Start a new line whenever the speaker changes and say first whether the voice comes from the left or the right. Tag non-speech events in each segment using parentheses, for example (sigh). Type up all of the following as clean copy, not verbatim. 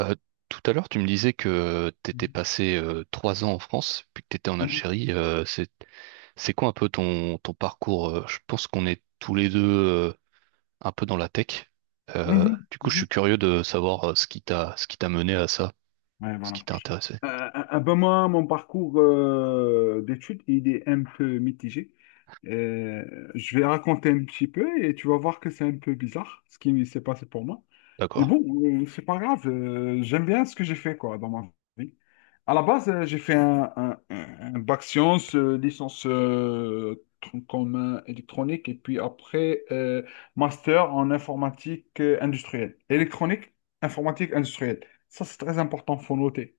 right: Euh, Tout à l'heure, tu me disais que tu étais
left: Mhm.
right: passé trois ans en France, puis que tu étais en
left: Mhm.
right: Algérie. C'est quoi un peu ton parcours? Je pense qu'on est tous les deux un peu dans la tech.
left: Mhm.
right: Du coup, je
left: Mhm.
right: suis curieux de savoir ce qui ce qui t'a mené à ça,
left: Ouais,
right: ce
left: voilà.
right: qui t'a intéressé.
left: Ben moi, mon parcours d'études, il est un peu mitigé. Euh, je vais raconter un petit peu et tu vas voir que c'est un peu bizarre ce qui s'est passé pour moi. Mais
right: D'accord.
left: bon, c'est pas grave. J'aime bien ce que j'ai fait quoi dans ma vie. À la base, j'ai fait bac sciences, licence tronc commun électronique et puis après master en informatique industrielle, électronique, informatique industrielle. Ça, c'est très important, faut noter.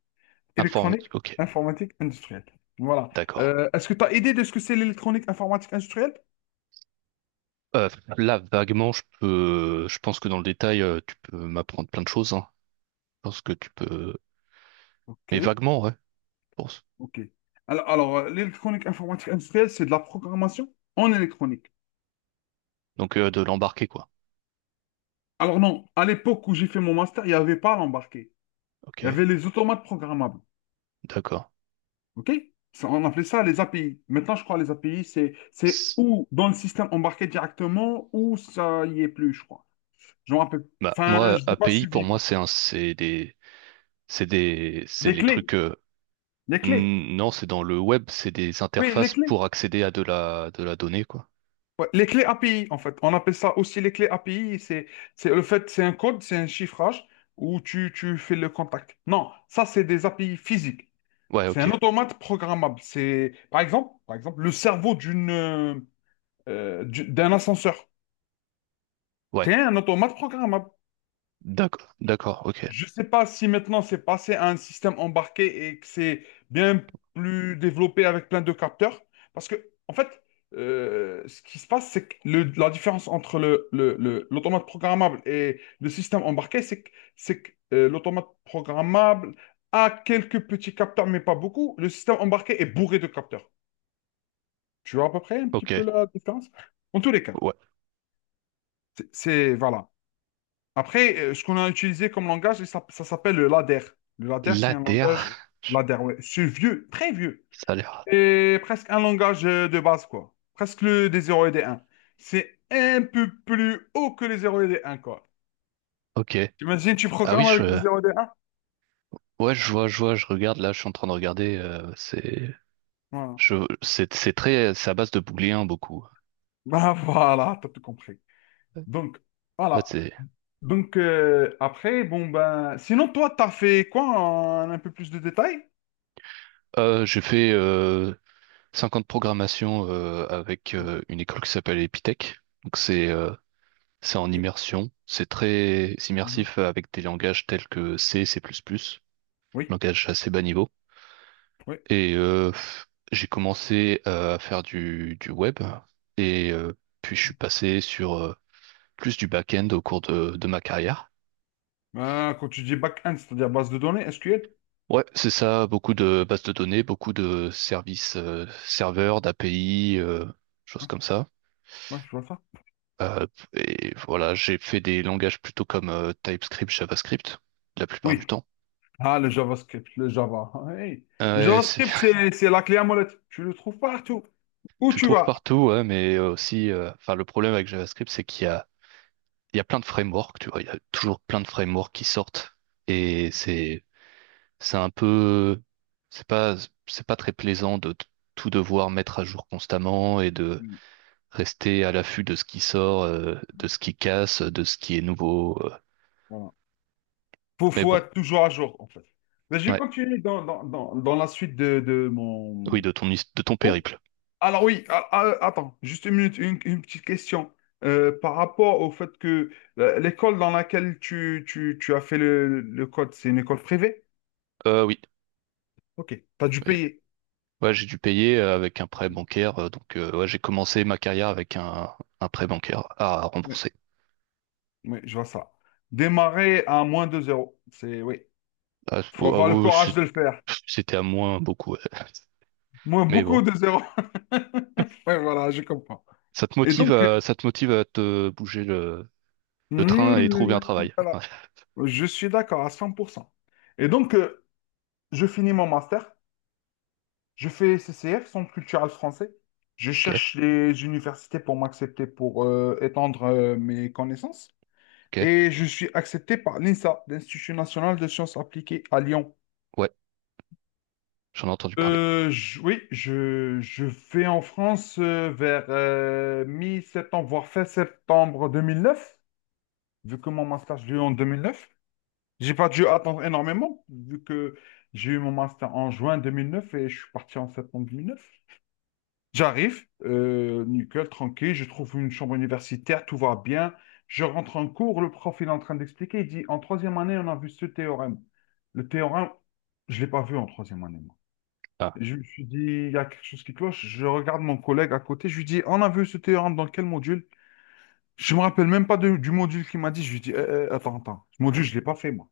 left: Électronique,
right: Informatique. Ok.
left: informatique, industrielle. Voilà.
right: D'accord.
left: Est-ce que tu as idée de ce que c'est l'électronique, informatique, industrielle?
right: Euh, Là, vaguement, je pense que dans le détail, tu peux m'apprendre plein de choses, hein. Je pense que tu peux,
left: Ok,
right: mais vaguement, ouais. Je pense.
left: ok. L'électronique, informatique, industrielle, c'est de la programmation en électronique.
right: Donc, de l'embarquer, quoi.
left: Alors non, à l'époque où j'ai fait mon master, il n'y avait pas l'embarqué.
right: Ok.
left: Il y avait les automates programmables.
right: D'accord.
left: Ok? Ça, on appelait ça les API. Maintenant, je crois les API, c'est ou dans le système embarqué directement ou ça y est plus, je crois. Je me rappelle.
right: Bah,
left: Enfin,
right: moi,
left: je n'ai pas
right: API, pour
left: suivi,
right: moi,
left: quoi.
right: c'est un, c'est des, c'est des, c'est
left: Les
right: les
left: clés,
right: trucs,
left: les clés.
right: non, c'est dans le web, c'est des
left: Oui, les
right: interfaces
left: clés.
right: pour accéder à de la donnée, quoi.
left: Ouais, les clés API, en fait. On appelle ça aussi les clés API. C'est le fait, c'est un code, c'est un chiffrage où tu fais le contact. Non, ça, c'est des API physiques.
right: Ouais,
left: C'est un
right: ok.
left: automate programmable. C'est, par exemple, le cerveau d'une, d'un ascenseur.
right: Ouais.
left: C'est un automate programmable.
right: D'accord, d'accord, ok.
left: Je ne sais pas si maintenant c'est passé à un système embarqué et que c'est bien plus développé avec plein de capteurs. Parce que, en fait, ce qui se passe, c'est que la différence entre l'automate programmable et le système embarqué, c'est que, l'automate programmable a quelques petits capteurs, mais pas beaucoup. Le système embarqué est bourré de capteurs. Tu vois à peu près un petit
right: Ok.
left: peu la différence? En tous les cas,
right: Ouais.
left: voilà. Après, ce qu'on a utilisé comme langage, ça s'appelle le ladder. Le ladder,
right: la
left: c'est un langage. Ok,
right: L'ADR,
left: ladder, ouais. C'est vieux, très vieux.
right: (laughs) ça a l'air.
left: C'est presque un langage de base, quoi. Presque le des 0 et des 1. C'est un peu plus haut que les 0 et les 1, quoi.
right: Ok.
left: T'imagines, tu
right: Ah oui,
left: programmes avec les 0 et des 1?
right: ouais, je vois, je regarde, là, je suis en train de regarder,
left: Voilà. (laughs)
right: c'est très, c'est à base de booléen, beaucoup.
left: Bah voilà, t'as tout compris. Donc,
right: Ouais,
left: voilà.
right: c'est,
left: Donc, après, bon, ben... Sinon, toi, t'as fait quoi en un peu plus de détails?
right: j'ai fait, cinq ans de programmation avec une école qui s'appelle Epitech. Donc c'est en
left: Ok.
right: immersion. C'est très
left: Mhm.
right: immersif avec des langages tels que C, C++,
left: Oui,
right: langage assez bas niveau.
left: oui.
right: Et j'ai commencé à faire du web et puis je
left: Ok.
right: suis passé sur plus du back-end au cours de ma carrière.
left: Quand tu dis back-end, c'est-à-dire base de données, SQL?
right: Ouais, c'est ça, beaucoup de bases de données, beaucoup de services serveurs, d'API, choses comme ça.
left: Ouais, je vois ça.
right: Euh, et voilà, j'ai fait des langages plutôt comme TypeScript, JavaScript, la plupart
left: Oui.
right: du temps.
left: Ah, le JavaScript, le Java. Hey. Le
right: Euh, Ouais, c'est-
left: JavaScript,
right: (laughs)
left: c'est la clé à molette. Tu le trouves partout. Où
right: Tu le
left: tu
right: trouves
left: vas.
right: partout, ouais, mais enfin, le problème avec JavaScript, c'est qu'il y a, il y a plein de frameworks, tu vois, il y a toujours plein de frameworks qui sortent, et c'est un peu, c'est pas, c'est pas très plaisant tout devoir mettre à jour constamment et de
left: Oui,
right: rester à l'affût de ce qui sort, de ce qui casse, de ce qui est nouveau.
left: voilà.
right: Mais
left: Faut
right: bon,
left: être toujours à jour, en fait. Mais je vais
right: ouais.
left: continuer dans la suite de
right: Oui,
left: mon
right: de de ton
left: cours.
right: périple.
left: Alors oui, attends, juste une minute, une petite question. Par rapport au fait que l'école dans laquelle tu as fait le code, c'est une école privée?
right: Oui.
left: Ok, tu as dû
right: Oui.
left: payer.
right: Ouais, j'ai dû payer avec un prêt
left: Ok.
right: bancaire. Donc, ouais, j'ai commencé ma carrière avec un prêt bancaire à
left: Ouais.
right: rembourser.
left: Oui, je vois ça. Démarrer à moins 2 zéro. C'est, oui.
right: Ah, c-
left: Faut
right: oh, ah
left: avoir le
right: oui,
left: courage de le faire.
right: c'était à moins beaucoup. Ouais. (laughs)
left: Moins
right: Mais
left: beaucoup
right: bon,
left: de zéro. (laughs) Ouais, voilà, je comprends. Et donc,
right: ça te motive à te bouger le
left: hmm,
right: train et trouver un travail.
left: voilà.
right: Ouais.
left: Je suis d'accord à 100%. Et donc, je finis mon master. Je fais CCF, Centre culturel français. Je
right: Ok,
left: cherche les universités pour m'accepter, pour étendre mes connaissances.
right: ok.
left: Et je suis accepté par l'INSA, l'Institut national de sciences appliquées à Lyon.
right: Ouais, j'en ai entendu parler.
left: Oui, je vais en France vers mi-septembre, voire fin septembre 2009, vu que mon master, je l'ai eu en 2009. J'ai pas dû attendre énormément, vu que j'ai eu mon master en juin 2009 et je suis parti en septembre 2009. J'arrive, nickel, tranquille, je trouve une chambre universitaire, tout va bien. Je rentre en cours, le prof, il est en train d'expliquer, il dit, en troisième année, on a vu ce théorème. Le théorème, je ne l'ai pas vu en troisième année.
right: Ah,
left: Je me suis dit, il y a quelque chose qui cloche. Je regarde mon collègue à côté. Je lui dis, on a vu ce théorème dans quel module? Je me rappelle même pas du module qu'il m'a dit. Je lui dis, eh, eh, attends, attends. Ce module, je l'ai pas fait, moi.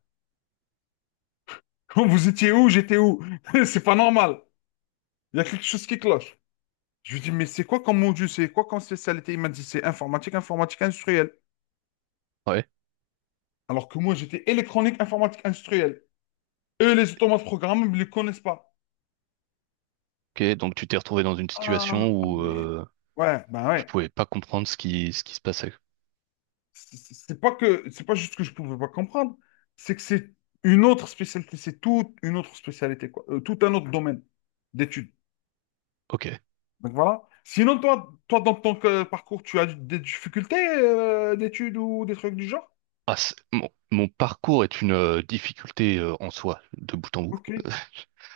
left: (laughs) Vous étiez où? J'étais où? (laughs) C'est pas normal. Il y a quelque chose qui cloche. Je lui dis, mais c'est quoi comme module? C'est quoi comme spécialité? Il m'a dit, c'est informatique, informatique industrielle.
right: ouais.
left: Alors que moi, j'étais électronique, informatique industrielle. Eux, les automates programmables, ils ne les connaissent pas.
right: Ok, donc tu t'es retrouvé dans une
left: Ah,
right: situation où
left: mais- ouais, ben
right: tu
left: ouais.
right: pouvais pas comprendre ce ce qui se passait.
left: C'est pas que c'est pas juste que je pouvais pas comprendre, c'est que c'est une autre spécialité, c'est toute une autre spécialité, quoi. Tout un autre domaine d'études.
right: Ok.
left: Donc voilà. Sinon, toi, dans ton parcours, tu as des difficultés d'études ou des trucs du genre?
right: Mon parcours est une difficulté en soi, de bout en bout.
left: Ok,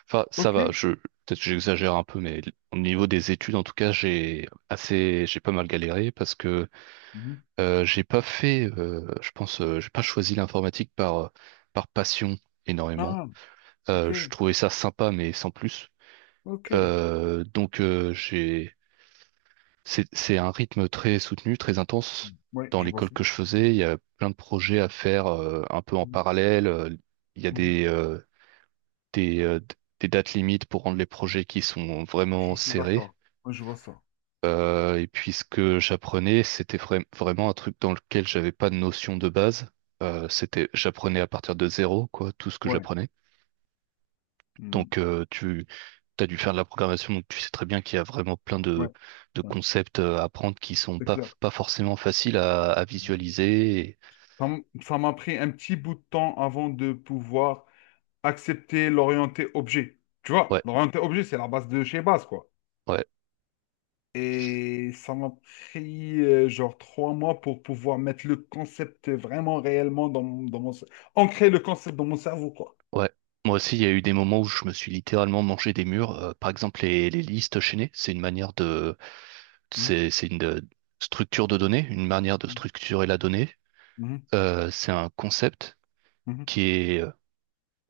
right: Enfin, ça
left: ok.
right: va, peut-être que j'exagère un peu, mais au niveau des études, en tout cas, j'ai pas mal galéré parce que
left: Mhm.
right: j'ai pas fait, je pense, j'ai pas choisi l'informatique par passion énormément.
left: Ah, ok,
right: Je trouvais ça sympa, mais sans plus.
left: ok.
right: Donc, j'ai c'est un rythme très soutenu, très intense.
left: Oui,
right: Dans
left: je vois
right: l'école
left: ça.
right: que je faisais, il y a plein de projets à faire un peu en
left: Mhm,
right: parallèle. Il y a
left: mhm.
right: des, d- Des dates limites pour rendre les projets qui sont vraiment
left: Je suis
right: serrés.
left: d'accord. Ouais, je vois ça.
right: Et puis ce que j'apprenais, c'était vraiment un truc dans lequel j'avais pas de notion de base. J'apprenais à partir de zéro, quoi, tout ce que
left: Ouais,
right: j'apprenais.
left: mhm,
right: Donc tu as dû faire de la programmation, donc tu sais très bien qu'il y a vraiment plein
left: ouais,
right: de
left: ouais,
right: concepts à apprendre qui sont
left: c'est clair.
right: pas forcément faciles à
left: Mhm.
right: visualiser. Et
left: Ça m'a pris un petit bout de temps avant de pouvoir accepter l'orienté objet. Tu vois,
right: ouais,
left: l'orienté objet, c'est la base de chez base, quoi.
right: ouais,
left: Et ça m'a pris genre 3 mois pour pouvoir mettre le concept vraiment réellement dans mon, ancrer le concept dans mon cerveau, quoi.
right: ouais. Moi aussi, il y a eu des moments où je me suis littéralement mangé des murs. Par exemple, les listes chaînées,
left: Mhm,
right: c'est une structure de données, une manière de structurer la donnée.
left: mhm,
right: C'est un concept
left: mhm.
right: qui est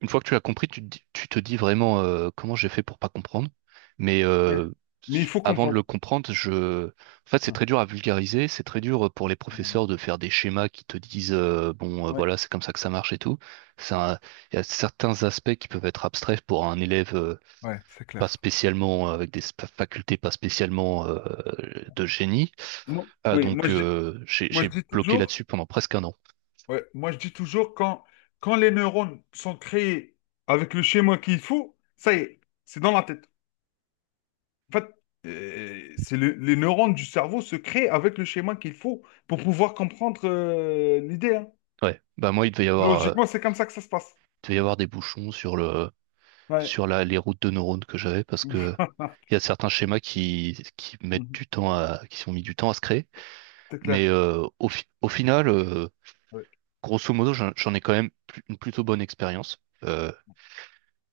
right: Une fois que tu as compris, tu te dis vraiment comment j'ai fait pour pas comprendre. Mais
left: Ouais.
right: euh,
left: Mais
right: s-
left: il faut
right: avant de le
left: comprendre.
right: comprendre, je... En fait, c'est
left: Mhm,
right: très dur à vulgariser. C'est très dur pour les
left: mhm.
right: professeurs de faire des schémas qui te disent bon,
left: Ouais.
right: voilà, c'est comme ça que ça marche et tout. C'est un- Il y a certains aspects qui peuvent être abstraits pour un élève
left: Ouais, c'est
right: pas
left: clair.
right: spécialement avec des facultés pas spécialement de génie.
left: Moi-
right: Ah,
left: oui,
right: donc
left: moi je
right: j'ai
left: dis
right: bloqué
left: toujours,
right: là-dessus pendant presque un an.
left: ouais, moi je dis toujours quand, quand les neurones sont créés avec le schéma qu'il faut, ça y est, c'est dans la tête. En fait, les neurones du cerveau se créent avec le schéma qu'il faut pour pouvoir comprendre l'idée, hein.
right: Ouais. Bah moi,
left: Logiquement, c'est comme ça que ça se passe.
right: il devait y avoir des bouchons sur
left: Ouais.
right: les routes de neurones que j'avais parce que
left: (laughs)
right: il y a certains schémas qui mettent du temps à, qui sont mis du temps à se créer.
left: C'est clair.
right: Mais euh, au final,
left: Ouais.
right: grosso modo, j'en ai quand même une plutôt bonne expérience. Euh,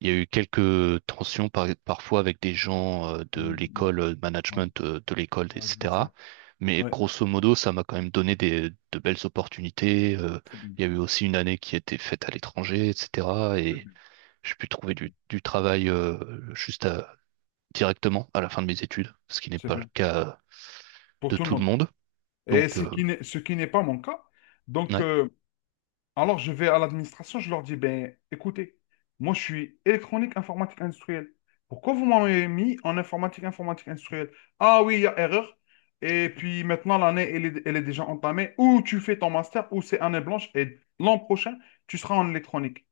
right: il y a eu quelques tensions parfois avec des gens de
left: Mm, mm.
right: l'école
left: Ouais.
right: management l'école,
left: Ouais, je vois
right: etc.
left: ça.
right: Mais
left: Ouais,
right: grosso modo, ça m'a quand même donné de belles opportunités.
left: c'est bien.
right: Il y a eu aussi une année qui était faite à l'étranger, etc.
left: C'est
right: Et
left: bien.
right: j'ai pu trouver du travail directement à la fin de mes études, ce qui n'est
left: C'est
right: pas le
left: bien.
right: cas
left: Pour
right: de
left: tout le
right: tout le
left: monde.
right: monde.
left: Et
right: Donc,
left: ce qui n'est pas mon cas. Donc,
right: ouais.
left: alors, je vais à l'administration, je leur dis, ben, écoutez, moi, je suis électronique, informatique industrielle. Pourquoi vous m'avez mis en informatique, informatique industrielle? Ah oui, il y a erreur. Et puis maintenant, l'année, elle est déjà entamée. Ou tu fais ton master, ou c'est année blanche. Et l'an prochain, tu seras en électronique.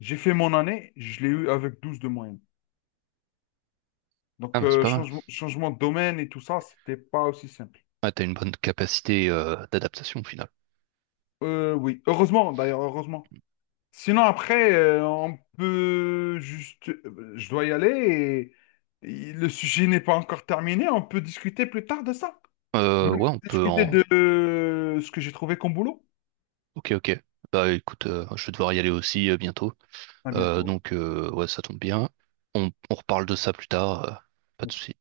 left: J'ai fait mon année, je l'ai eu avec 12 de moyenne.
right: Ah
left: Donc,
right: bah c'est pas mal.
left: changement de domaine et tout ça, c'était pas aussi simple.
right: Ah, t'as une bonne capacité d'adaptation au final.
left: Oui, heureusement, d'ailleurs, heureusement. Sinon, après, on peut juste... Je dois y aller et le sujet n'est pas encore terminé. On peut discuter plus tard de ça. On
right: Ouais, on peut
left: discuter
right: en...
left: de ce que j'ai trouvé comme boulot.
right: Ok, ok. Bah écoute, je vais devoir y aller aussi bientôt.
left: À bientôt, ouais.
right: Ouais, ça tombe bien. On reparle de ça plus tard. Pas de souci.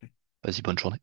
right: Vas-y, bonne journée.